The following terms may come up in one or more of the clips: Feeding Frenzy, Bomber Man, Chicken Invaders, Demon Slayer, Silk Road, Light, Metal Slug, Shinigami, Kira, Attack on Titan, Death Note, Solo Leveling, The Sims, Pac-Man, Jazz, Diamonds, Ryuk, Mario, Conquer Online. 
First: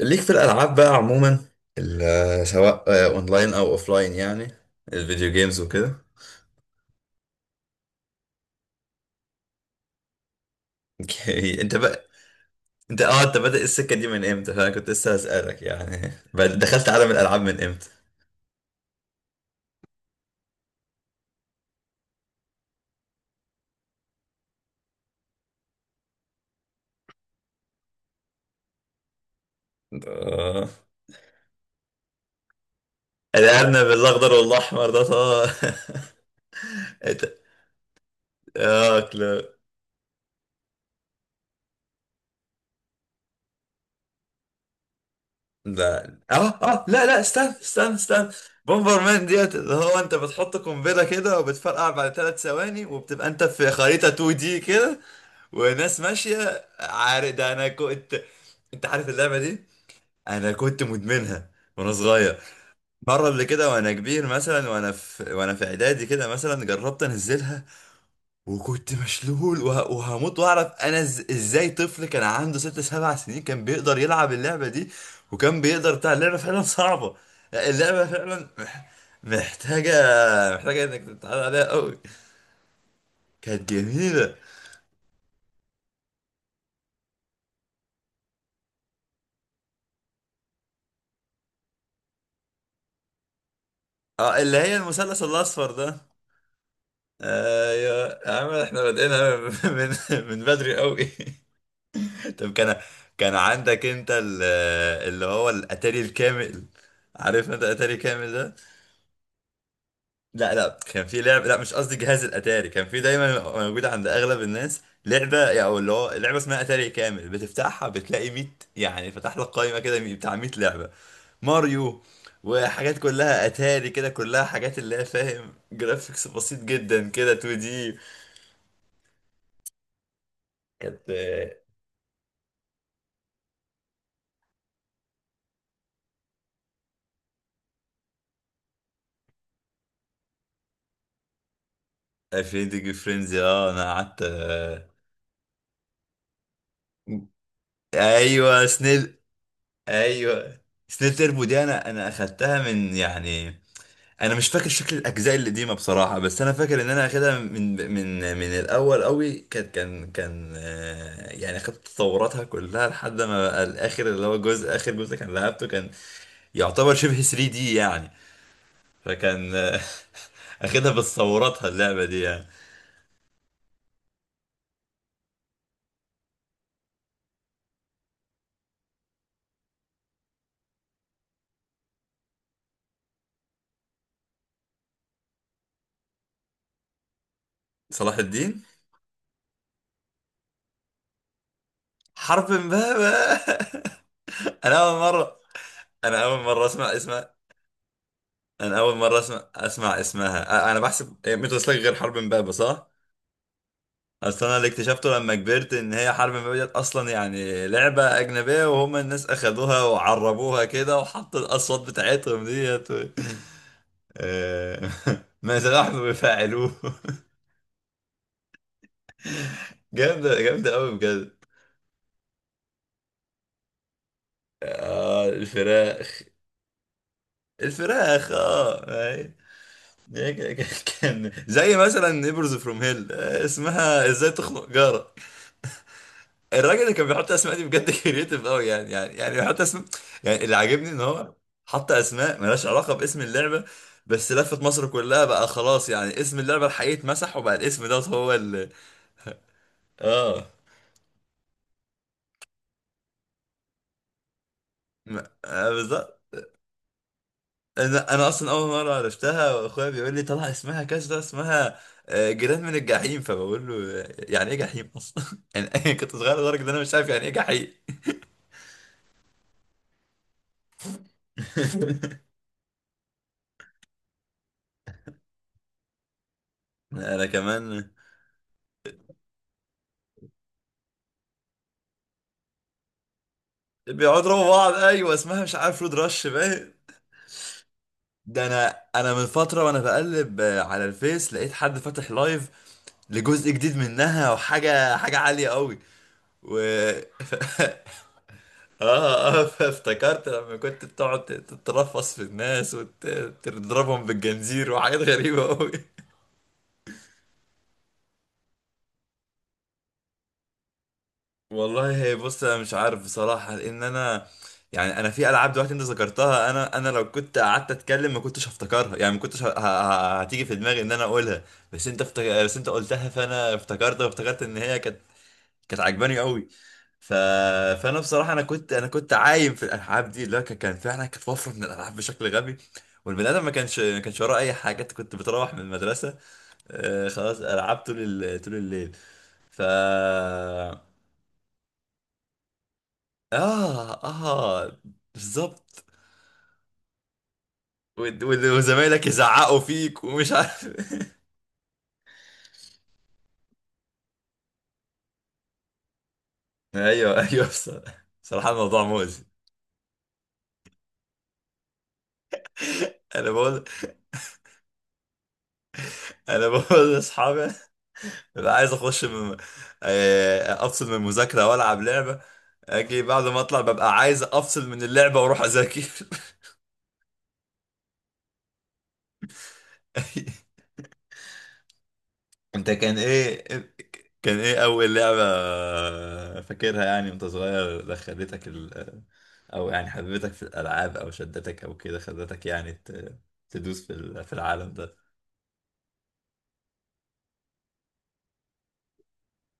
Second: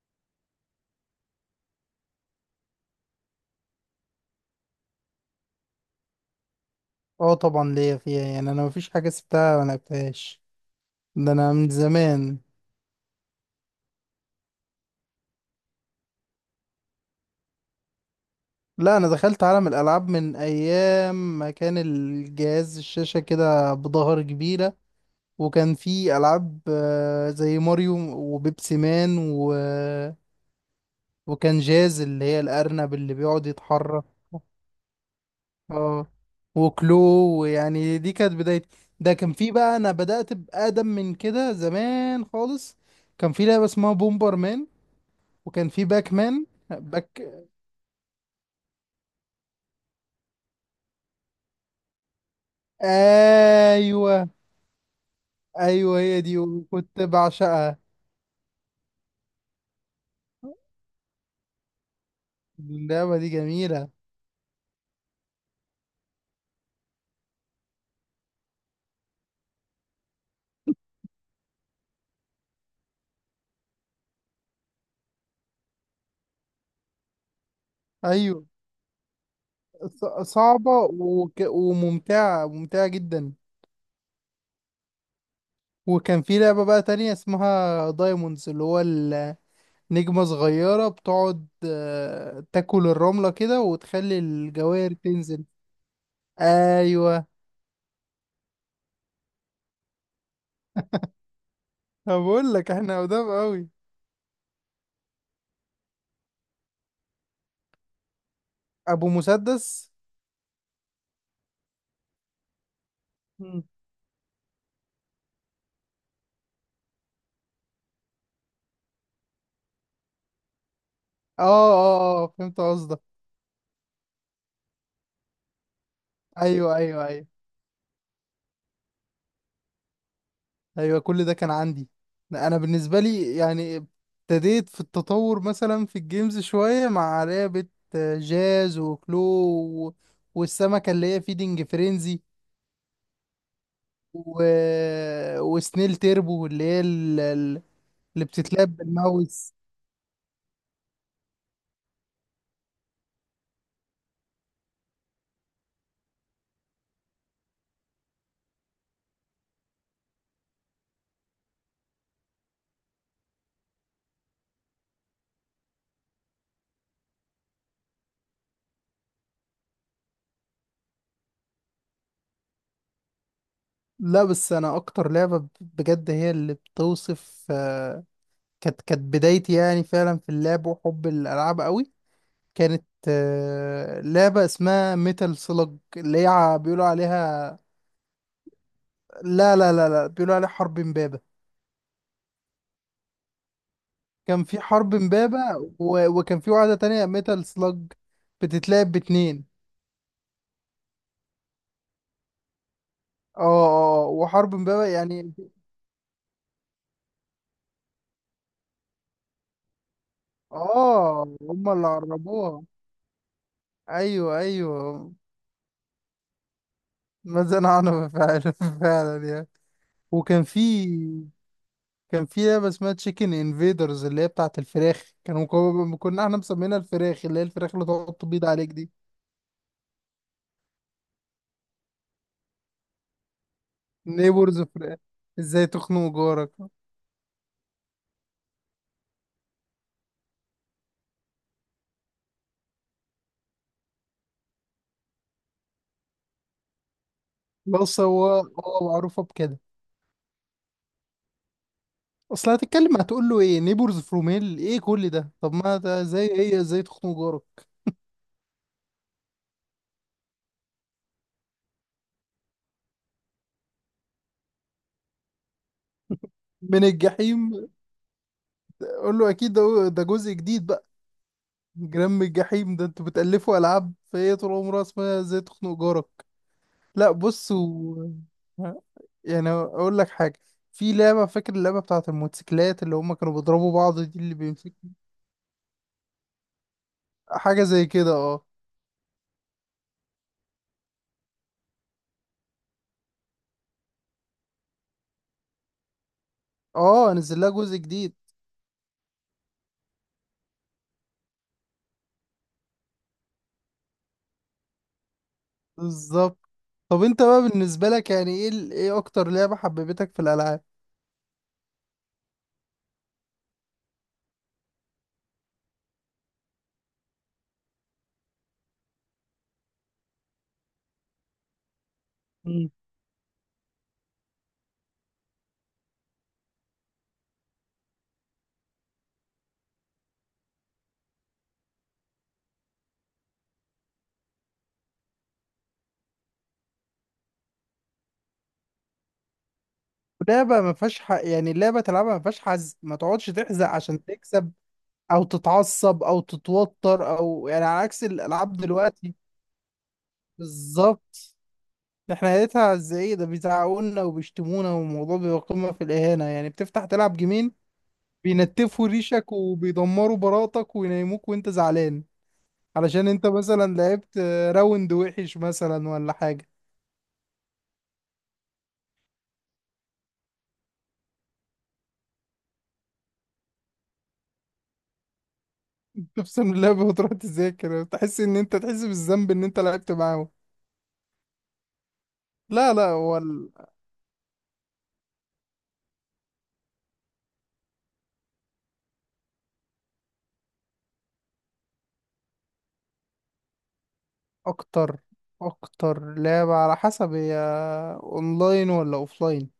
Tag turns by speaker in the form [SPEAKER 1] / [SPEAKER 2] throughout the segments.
[SPEAKER 1] ليك في الالعاب بقى عموما. سواء اونلاين او اوفلاين يعني الفيديو جيمز وكده.
[SPEAKER 2] اه، طبعا ليا فيها يعني انا مفيش حاجه سبتها ما لعبتهاش. ده انا
[SPEAKER 1] اوكي
[SPEAKER 2] من
[SPEAKER 1] انت بقى.
[SPEAKER 2] زمان.
[SPEAKER 1] انت بادئ السكه دي من امتى؟ فانا كنت لسه هسالك يعني. دخلت عالم الالعاب من امتى؟
[SPEAKER 2] لا، انا دخلت عالم الالعاب من ايام ما كان الجهاز الشاشه كده بظهر كبيره، وكان في العاب زي ماريو وبيبسي مان
[SPEAKER 1] اه.
[SPEAKER 2] وكان جاز اللي هي الارنب اللي بيقعد
[SPEAKER 1] الارنب
[SPEAKER 2] يتحرك.
[SPEAKER 1] الاخضر والاحمر ده طبعا.
[SPEAKER 2] اه، وكلو.
[SPEAKER 1] انت
[SPEAKER 2] ويعني دي كانت بدايتي.
[SPEAKER 1] اه
[SPEAKER 2] ده كان
[SPEAKER 1] كلو.
[SPEAKER 2] في بقى، انا بدأت بأقدم من كده زمان خالص. كان في لعبة اسمها بومبر مان، وكان في باك
[SPEAKER 1] لا، اه
[SPEAKER 2] مان
[SPEAKER 1] اه لا لا،
[SPEAKER 2] باك.
[SPEAKER 1] استنى استنى استنى. بومبر مان ديت اللي هو انت بتحط قنبله كده وبتفرقع بعد 3 ثواني وبتبقى انت في خريطه
[SPEAKER 2] ايوه،
[SPEAKER 1] 2 دي كده
[SPEAKER 2] ايوه،
[SPEAKER 1] وناس
[SPEAKER 2] هي دي
[SPEAKER 1] ماشية،
[SPEAKER 2] وكنت
[SPEAKER 1] عارف ده انا
[SPEAKER 2] بعشقها.
[SPEAKER 1] كنت. انت عارف اللعبة دي؟ انا كنت مدمنها وانا صغير.
[SPEAKER 2] اللعبه
[SPEAKER 1] مرة
[SPEAKER 2] دي
[SPEAKER 1] اللي كده
[SPEAKER 2] جميله.
[SPEAKER 1] وانا كبير مثلا وانا في اعدادي كده، مثلا جربت انزلها وكنت مشلول وهموت واعرف انا، ازاي طفل كان عنده ست سبع سنين كان بيقدر يلعب اللعبة دي؟ وكان بيقدر، بتاع اللعبة فعلا صعبة. اللعبة
[SPEAKER 2] ايوه،
[SPEAKER 1] فعلا محتاجة
[SPEAKER 2] صعبه،
[SPEAKER 1] محتاجة. انك تتعود عليها قوي.
[SPEAKER 2] وممتعه ممتعه جدا.
[SPEAKER 1] كانت جميلة.
[SPEAKER 2] وكان في لعبه بقى تانية اسمها دايموندز، اللي هو النجمه صغيره بتقعد تاكل الرمله كده وتخلي
[SPEAKER 1] اه، اللي هي
[SPEAKER 2] الجواهر
[SPEAKER 1] المثلث
[SPEAKER 2] تنزل.
[SPEAKER 1] الاصفر ده.
[SPEAKER 2] ايوه.
[SPEAKER 1] آه يا يا عم، احنا بادئينها من من بدري قوي.
[SPEAKER 2] أنا
[SPEAKER 1] طب
[SPEAKER 2] بقول لك
[SPEAKER 1] كان
[SPEAKER 2] احنا قدام
[SPEAKER 1] كان
[SPEAKER 2] قوي.
[SPEAKER 1] عندك انت اللي هو الاتاري الكامل؟ عارف انت الاتاري كامل ده؟
[SPEAKER 2] ابو مسدس.
[SPEAKER 1] لا لا، كان في لعبه، لا مش قصدي، جهاز الاتاري كان في دايما
[SPEAKER 2] مم.
[SPEAKER 1] موجوده عند اغلب الناس لعبه يعني، او اللي هو لعبه اسمها اتاري كامل، بتفتحها بتلاقي 100. يعني فتح لك قائمه كده بتاع 100 لعبه.
[SPEAKER 2] اه،
[SPEAKER 1] ماريو
[SPEAKER 2] اه، اه، فهمت
[SPEAKER 1] وحاجات
[SPEAKER 2] قصدك.
[SPEAKER 1] كلها اتاري كده، كلها حاجات اللي هي فاهم، جرافيكس بسيط
[SPEAKER 2] ايوه، ايوه،
[SPEAKER 1] جدا
[SPEAKER 2] ايوه.
[SPEAKER 1] كده، 2 دي.
[SPEAKER 2] ايوه،
[SPEAKER 1] كانت
[SPEAKER 2] كل ده كان عندي. انا بالنسبه لي يعني ابتديت في التطور مثلا في الجيمز شويه مع لعبه جاز وكلو، والسمكه اللي هي فيدنج فرينزي،
[SPEAKER 1] 20 ديجري فرينزي. اه انا قعدت
[SPEAKER 2] و... وسنيل تيربو اللي هي اللي
[SPEAKER 1] ايوه
[SPEAKER 2] بتتلعب
[SPEAKER 1] سنيل.
[SPEAKER 2] بالماوس.
[SPEAKER 1] ايوه، سنيل تربو دي انا اخدتها من يعني، انا مش فاكر شكل الاجزاء القديمه بصراحه، بس انا فاكر ان انا اخدها من الاول قوي. كان يعني اخدت تطوراتها كلها لحد ما بقى الاخر، اللي هو جزء اخر جزء كان لعبته كان يعتبر شبه 3 دي يعني. فكان اخدها بتصوراتها اللعبه دي يعني.
[SPEAKER 2] لا، بس انا اكتر لعبه بجد هي اللي بتوصف، كانت بدايتي يعني فعلا في اللعب وحب الالعاب قوي. كانت لعبة اسمها ميتال سلج، اللي هي بيقولوا عليها.
[SPEAKER 1] صلاح الدين.
[SPEAKER 2] لا، لا، لا، لا، بيقولوا عليه حرب امبابة.
[SPEAKER 1] حرب امبابة
[SPEAKER 2] كان في
[SPEAKER 1] انا
[SPEAKER 2] حرب
[SPEAKER 1] اول
[SPEAKER 2] امبابة،
[SPEAKER 1] مره انا اول
[SPEAKER 2] وكان في
[SPEAKER 1] مره
[SPEAKER 2] واحدة
[SPEAKER 1] اسمع
[SPEAKER 2] تانية
[SPEAKER 1] اسمها.
[SPEAKER 2] ميتال سلاج
[SPEAKER 1] انا
[SPEAKER 2] بتتلعب
[SPEAKER 1] اول مره اسمع
[SPEAKER 2] باتنين.
[SPEAKER 1] اسمع اسمها. انا بحسب هي ميتو سلاج غير حرب امبابه صح؟
[SPEAKER 2] اه، اه،
[SPEAKER 1] اصل
[SPEAKER 2] وحرب
[SPEAKER 1] انا اللي
[SPEAKER 2] امبابة
[SPEAKER 1] اكتشفته
[SPEAKER 2] يعني.
[SPEAKER 1] لما كبرت ان هي حرب امبابه ديت اصلا يعني لعبه اجنبيه، وهم الناس اخدوها وعربوها كده
[SPEAKER 2] اه،
[SPEAKER 1] وحطوا
[SPEAKER 2] هما
[SPEAKER 1] الاصوات
[SPEAKER 2] اللي
[SPEAKER 1] بتاعتهم
[SPEAKER 2] عربوها.
[SPEAKER 1] ديت
[SPEAKER 2] ايوه،
[SPEAKER 1] آه،
[SPEAKER 2] ايوه.
[SPEAKER 1] ما نحن بفاعلوه.
[SPEAKER 2] ما زنقنا فعلا، فعلا يعني.
[SPEAKER 1] جامده،
[SPEAKER 2] وكان في،
[SPEAKER 1] جامده قوي بجد.
[SPEAKER 2] كان في لعبة اسمها تشيكن انفيدرز اللي هي بتاعت الفراخ،
[SPEAKER 1] آه
[SPEAKER 2] كانوا
[SPEAKER 1] الفراخ.
[SPEAKER 2] كنا احنا مسمينها الفراخ، اللي هي الفراخ اللي تقعد
[SPEAKER 1] الفراخ
[SPEAKER 2] تبيض عليك
[SPEAKER 1] اه.
[SPEAKER 2] دي.
[SPEAKER 1] أي. كان زي مثلا نيبرز فروم هيل، اسمها ازاي
[SPEAKER 2] نيبورز
[SPEAKER 1] تخنق.
[SPEAKER 2] فراخ، ازاي تخنق جارك.
[SPEAKER 1] الراجل اللي كان بيحط اسماء دي بجد كريتيف قوي يعني، يعني بيحط اسماء. يعني اللي عاجبني ان هو حط اسماء ملهاش علاقه باسم اللعبه، بس لفت مصر كلها بقى خلاص. يعني اسم اللعبه الحقيقي اتمسح وبقى الاسم
[SPEAKER 2] بص،
[SPEAKER 1] دوت
[SPEAKER 2] هو
[SPEAKER 1] هو اللي.
[SPEAKER 2] هو معروفة بكده.
[SPEAKER 1] اه،
[SPEAKER 2] اصل هتتكلم هتقول له ايه؟ نيبورز فروم هيل ايه كل
[SPEAKER 1] م-
[SPEAKER 2] ده؟ طب ما ده
[SPEAKER 1] بالظبط.
[SPEAKER 2] زي هي ازاي تخنق جارك
[SPEAKER 1] انا اصلا اول مره عرفتها واخويا بيقول لي طلع اسمها كذا، اسمها جيران من الجحيم. فبقول له يعني ايه جحيم اصلا؟ يعني أنا كنت صغير لدرجه ان انا
[SPEAKER 2] من
[SPEAKER 1] مش عارف يعني ايه
[SPEAKER 2] الجحيم.
[SPEAKER 1] جحيم.
[SPEAKER 2] قول له اكيد ده، ده جزء جديد بقى. جرام الجحيم ده، انتوا بتألفوا العاب؟ فهي طول عمرها اسمها ازاي تخنق جارك. لا
[SPEAKER 1] انا
[SPEAKER 2] بص،
[SPEAKER 1] كمان.
[SPEAKER 2] يعني اقول لك حاجه. في لعبه، فاكر اللعبه بتاعت الموتوسيكلات اللي هم كانوا بيضربوا بعض
[SPEAKER 1] بيقعدوا
[SPEAKER 2] دي، اللي
[SPEAKER 1] يضربوا بعض
[SPEAKER 2] بيمسك
[SPEAKER 1] ايوه، اسمها مش عارف، رود رش باين.
[SPEAKER 2] حاجه زي كده،
[SPEAKER 1] ده
[SPEAKER 2] اه.
[SPEAKER 1] انا من فتره وانا بقلب على الفيس، لقيت حد فاتح لايف لجزء جديد منها، وحاجه حاجه عاليه قوي. و
[SPEAKER 2] اه، نزل لها جزء جديد.
[SPEAKER 1] اه فافتكرت لما كنت بتقعد تترفص في الناس وتضربهم بالجنزير وحاجات غريبه قوي.
[SPEAKER 2] بالظبط. طب انت بقى بالنسبه لك يعني ايه ايه اكتر لعبه حببتك في الالعاب؟
[SPEAKER 1] والله هي بص، انا مش عارف بصراحه، لان انا يعني انا في العاب دلوقتي انت ذكرتها، انا لو كنت قعدت اتكلم ما كنتش هفتكرها يعني، ما كنتش هتيجي في دماغي ان انا اقولها. بس انت قلتها فانا افتكرت، وافتكرت ان هي كانت عجباني قوي. ف... فانا بصراحه انا كنت عايم في الالعاب دي، اللي هو كان فعلا كانت وفره من الالعاب بشكل غبي، والبني ادم ما كانش وراه اي حاجه. انت كنت بتروح من المدرسه، آه خلاص العاب طول الليل. ف
[SPEAKER 2] لعبة ما فيهاش يعني اللعبة تلعبها ما فيهاش حزق، ما تقعدش تحزق
[SPEAKER 1] اه
[SPEAKER 2] عشان تكسب
[SPEAKER 1] اه
[SPEAKER 2] او
[SPEAKER 1] بالظبط.
[SPEAKER 2] تتعصب او تتوتر، او يعني على عكس الالعاب
[SPEAKER 1] وزمايلك
[SPEAKER 2] دلوقتي.
[SPEAKER 1] يزعقوا فيك ومش عارف
[SPEAKER 2] بالظبط. احنا لقيتها ازاي ده؟ بيزعقولنا وبيشتمونا، والموضوع بيبقى قمة في الإهانة يعني، بتفتح تلعب
[SPEAKER 1] ايوه ايوه،
[SPEAKER 2] جيمين
[SPEAKER 1] بصراحة الموضوع
[SPEAKER 2] بينتفوا
[SPEAKER 1] مؤذي.
[SPEAKER 2] ريشك وبيدمروا براءتك وينيموك وانت زعلان، علشان انت
[SPEAKER 1] انا بقول
[SPEAKER 2] مثلا لعبت راوند وحش مثلا ولا حاجة.
[SPEAKER 1] انا بقول لاصحابي ببقى عايز اخش من... آه، افصل من المذاكره والعب لعبه. اجي بعد ما اطلع ببقى عايز افصل من اللعبه واروح اذاكر.
[SPEAKER 2] تفصل من اللعبة وتروح تذاكر، تحس ان انت تحس بالذنب ان انت لعبت معاهم.
[SPEAKER 1] انت
[SPEAKER 2] لا، لا،
[SPEAKER 1] كان
[SPEAKER 2] هو
[SPEAKER 1] ايه كان ايه اول لعبه فاكرها يعني وانت صغير، دخلتك ال... آه، او يعني حببتك في الالعاب او شدتك او كده، خلتك يعني تدوس في العالم ده.
[SPEAKER 2] اكتر اكتر لعبة على حسب هي اونلاين ولا اوفلاين؟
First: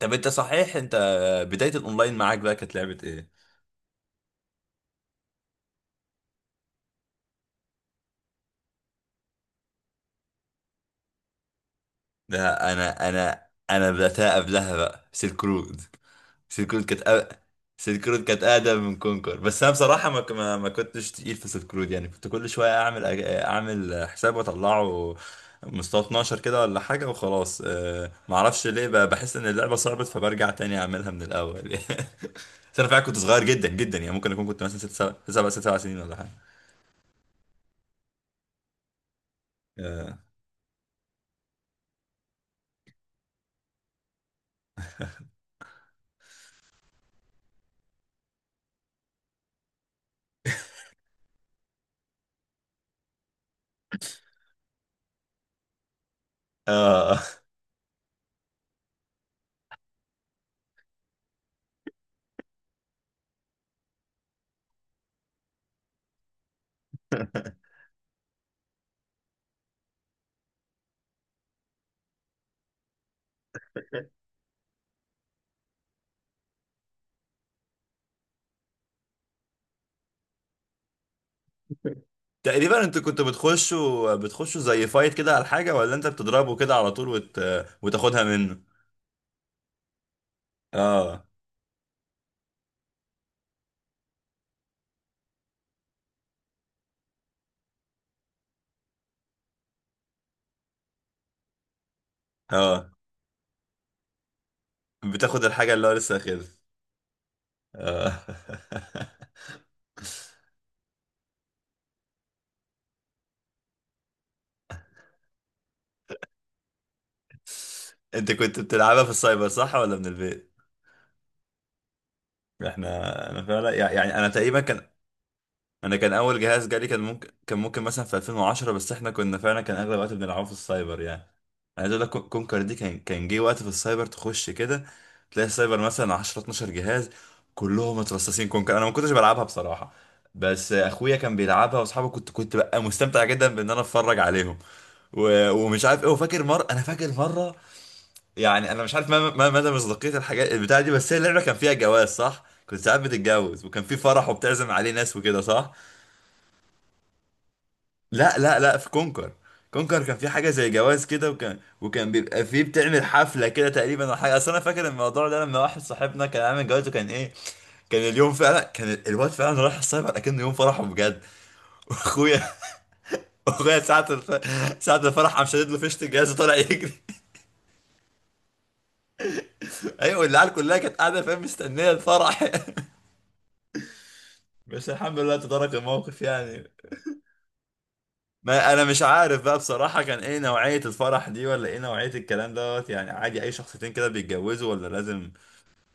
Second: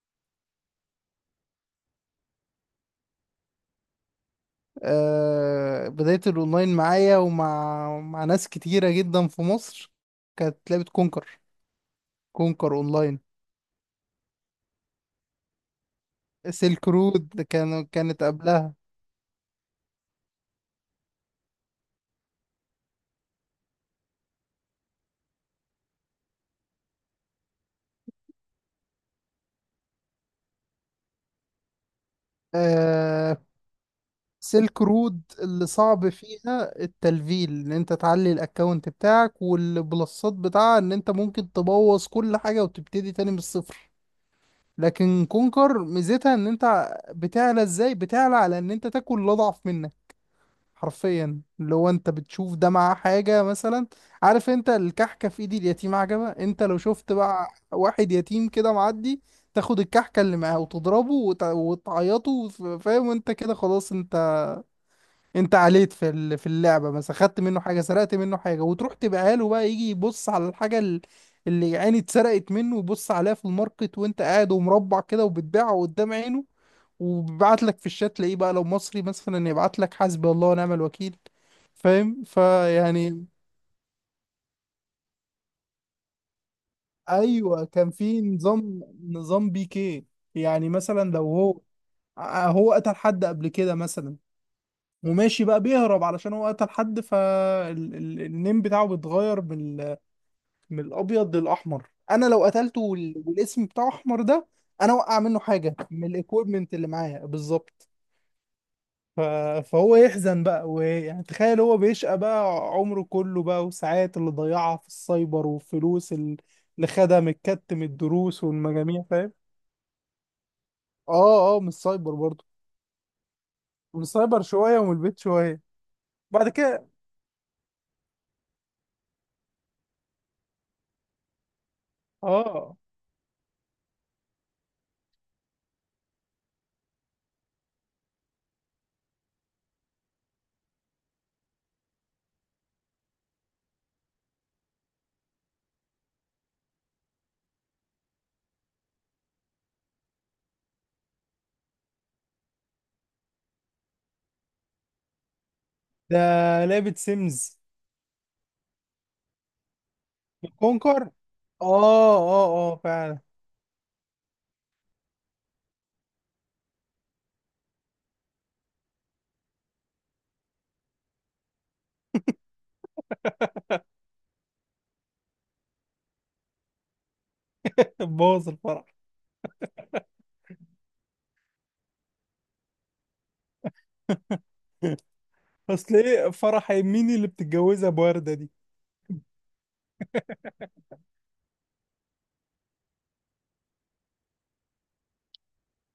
[SPEAKER 1] طب انت، صحيح انت بدايه الاونلاين معاك بقى كانت لعبه ايه؟
[SPEAKER 2] أه، بداية الاونلاين معايا ومع ناس كتيرة جدا في مصر، كانت لعبة كونكر،
[SPEAKER 1] ده
[SPEAKER 2] كونكر
[SPEAKER 1] انا،
[SPEAKER 2] اونلاين.
[SPEAKER 1] انا بداتها قبلها بقى سيلك رود
[SPEAKER 2] سيلك
[SPEAKER 1] كانت
[SPEAKER 2] رود كان
[SPEAKER 1] سيلك
[SPEAKER 2] كانت
[SPEAKER 1] رود كانت
[SPEAKER 2] قبلها.
[SPEAKER 1] اقدم من كونكر، بس انا بصراحه ما ك- ما ما كنتش تقيل في سيلك رود يعني. كنت كل شويه اعمل اعمل حساب واطلعه مستوى 12 كده ولا حاجه، وخلاص ما اعرفش ليه بحس ان اللعبه صعبت، فبرجع تاني اعملها من الاول يعني. بس انا فعلا كنت
[SPEAKER 2] أه،
[SPEAKER 1] صغير جدا جدا يعني، ممكن اكون كنت مثلا
[SPEAKER 2] سيلك
[SPEAKER 1] ست سبع،
[SPEAKER 2] رود
[SPEAKER 1] سبع، ست
[SPEAKER 2] اللي
[SPEAKER 1] سبع سنين
[SPEAKER 2] صعب
[SPEAKER 1] ولا حاجه.
[SPEAKER 2] فيها التلفيل ان انت تعلي الاكونت بتاعك
[SPEAKER 1] اه.
[SPEAKER 2] والبلصات بتاعها، ان انت ممكن تبوظ كل حاجة وتبتدي تاني من الصفر. لكن كونكر ميزتها ان انت بتعلى ازاي؟ بتعلى على ان انت تاكل اللي اضعف منك، حرفيا، اللي هو انت بتشوف ده معاه حاجة مثلا. عارف انت الكحكة في ايد اليتيم عجبة؟ انت لو شفت
[SPEAKER 1] آه.
[SPEAKER 2] بقى واحد يتيم كده معدي، تاخد الكحكة اللي معاه وتضربه، وتعيطه، فاهم؟ انت كده خلاص، انت عليت في في اللعبه مثلا، خدت منه حاجه، سرقت منه حاجه، وتروح تبقى له بقى يجي يبص على الحاجه اللي يعني اتسرقت منه، ويبص عليها في الماركت وانت قاعد ومربع كده وبتبيعها قدام عينه. وبيبعت لك في الشات تلاقيه بقى لو مصري مثلا يبعت لك حسبي الله ونعم الوكيل، فاهم
[SPEAKER 1] تقريبا انتوا كنتوا
[SPEAKER 2] فيعني.
[SPEAKER 1] بتخشوا زي فايت كده على حاجه، ولا انت بتضربه كده على طول
[SPEAKER 2] ايوه، كان في
[SPEAKER 1] وتاخدها منه؟
[SPEAKER 2] نظام بيكي. يعني مثلا لو
[SPEAKER 1] اه
[SPEAKER 2] هو قتل حد قبل كده مثلا وماشي بقى بيهرب علشان هو قتل حد، فالنيم بتاعه بيتغير من الابيض للاحمر. انا لو قتلته
[SPEAKER 1] اه.
[SPEAKER 2] والاسم بتاعه احمر ده، انا اوقع منه
[SPEAKER 1] بتاخد الحاجة
[SPEAKER 2] حاجه
[SPEAKER 1] اللي هو
[SPEAKER 2] من
[SPEAKER 1] لسه اخدها.
[SPEAKER 2] الايكويبمنت اللي معايا بالظبط.
[SPEAKER 1] آه.
[SPEAKER 2] ف... فهو يحزن بقى، ويعني تخيل هو بيشقى بقى عمره كله بقى، وساعات اللي ضيعها في السايبر والفلوس اللي خدها من من
[SPEAKER 1] انت
[SPEAKER 2] الدروس
[SPEAKER 1] كنت
[SPEAKER 2] والمجاميع،
[SPEAKER 1] بتلعبها في
[SPEAKER 2] فاهم؟
[SPEAKER 1] السايبر صح ولا من البيت؟
[SPEAKER 2] اه، اه، من السايبر برضه.
[SPEAKER 1] احنا، انا فعلا يعني
[SPEAKER 2] من
[SPEAKER 1] يعني انا
[SPEAKER 2] السايبر
[SPEAKER 1] تقريبا
[SPEAKER 2] شويه
[SPEAKER 1] كان،
[SPEAKER 2] ومن البيت شويه.
[SPEAKER 1] انا كان اول
[SPEAKER 2] بعد
[SPEAKER 1] جهاز جالي
[SPEAKER 2] كده.
[SPEAKER 1] كان ممكن مثلا في 2010، بس احنا كنا فعلا كان اغلب الوقت بنلعبه في السايبر يعني. عايز اقول لك كونكر دي
[SPEAKER 2] اه.
[SPEAKER 1] كان جه وقت في السايبر تخش كده تلاقي السايبر مثلا 10 12 جهاز كلهم مترصصين كونكر. انا ما كنتش بلعبها بصراحة، بس اخويا كان بيلعبها واصحابي، كنت بقى مستمتع جدا بان انا اتفرج عليهم و... ومش عارف ايه. وفاكر مرة انا فاكر مرة يعني انا مش عارف ما مدى مصداقية الحاجات البتاعة دي، بس هي اللعبة كان فيها جواز صح؟ كنت ساعات بتتجوز وكان في فرح وبتعزم عليه ناس وكده صح؟
[SPEAKER 2] ده لعبة سيمز.
[SPEAKER 1] لا لا لا، في كونكر. كونكر كان في حاجه زي
[SPEAKER 2] كونكر.
[SPEAKER 1] جواز كده، وكان
[SPEAKER 2] اه،
[SPEAKER 1] بيبقى
[SPEAKER 2] اه،
[SPEAKER 1] فيه
[SPEAKER 2] اه،
[SPEAKER 1] بتعمل
[SPEAKER 2] فعلا.
[SPEAKER 1] حفله كده تقريبا او حاجه. اصل انا فاكر الموضوع ده لما واحد صاحبنا كان عامل جواز، وكان ايه، كان اليوم فعلا، كان الواد فعلا رايح السايبر اكنه يوم فرحه بجد واخويا اخويا ساعه الف... ساعه الفرح قام شادد له فيشه الجهاز وطلع يجري
[SPEAKER 2] بوظ الفرح.
[SPEAKER 1] ايوه العيال كلها كانت قاعده، فاهم، مستنيه الفرح بس الحمد لله تدارك
[SPEAKER 2] اصل
[SPEAKER 1] الموقف
[SPEAKER 2] ايه فرح
[SPEAKER 1] يعني.
[SPEAKER 2] مين اللي بتتجوزها بوردة دي؟
[SPEAKER 1] ما انا مش عارف بقى بصراحة كان ايه نوعية الفرح دي، ولا ايه نوعية الكلام دوت يعني. عادي اي شخصيتين كده بيتجوزوا، ولا لازم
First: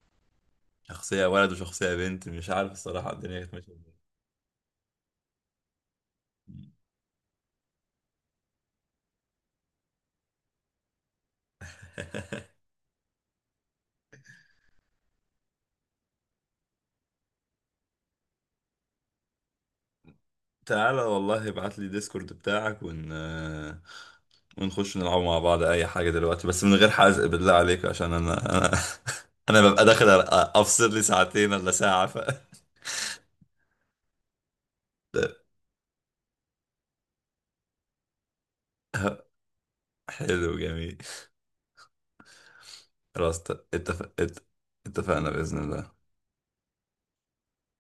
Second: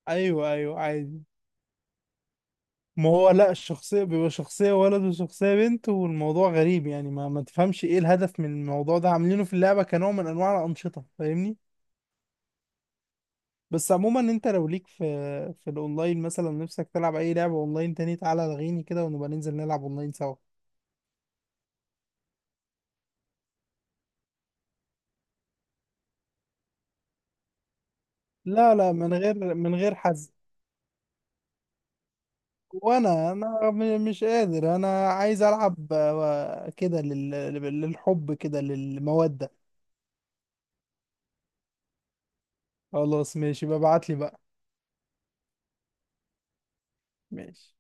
[SPEAKER 2] ايوه، ايوه، عادي.
[SPEAKER 1] شخصية ولد وشخصية بنت؟ مش عارف
[SPEAKER 2] ما
[SPEAKER 1] الصراحة
[SPEAKER 2] هو
[SPEAKER 1] الدنيا
[SPEAKER 2] لا،
[SPEAKER 1] كانت ماشية ازاي.
[SPEAKER 2] الشخصية بيبقى شخصية ولد وشخصية بنت، والموضوع غريب يعني ما تفهمش ايه الهدف من الموضوع ده عاملينه في اللعبة كنوع من انواع الانشطة، فاهمني؟ بس عموما انت لو ليك في الاونلاين مثلا، نفسك تلعب اي لعبة اونلاين تاني، تعالى الغيني كده ونبقى ننزل نلعب اونلاين سوا.
[SPEAKER 1] تعالى والله، ابعت لي ديسكورد بتاعك ونخش نلعب مع بعض أي حاجة دلوقتي، بس من غير حزق بالله عليك، عشان أنا
[SPEAKER 2] لا،
[SPEAKER 1] أنا,
[SPEAKER 2] لا، من غير
[SPEAKER 1] أنا
[SPEAKER 2] من
[SPEAKER 1] ببقى
[SPEAKER 2] غير
[SPEAKER 1] داخل
[SPEAKER 2] حز
[SPEAKER 1] أفصل لي ساعتين ولا ساعة
[SPEAKER 2] وانا مش قادر. انا عايز العب كده للحب كده، للمودة.
[SPEAKER 1] حلو، جميل.
[SPEAKER 2] خلاص
[SPEAKER 1] خلاص
[SPEAKER 2] ماشي بقى، ابعت لي بقى.
[SPEAKER 1] اتفقنا بإذن الله.
[SPEAKER 2] ماشي.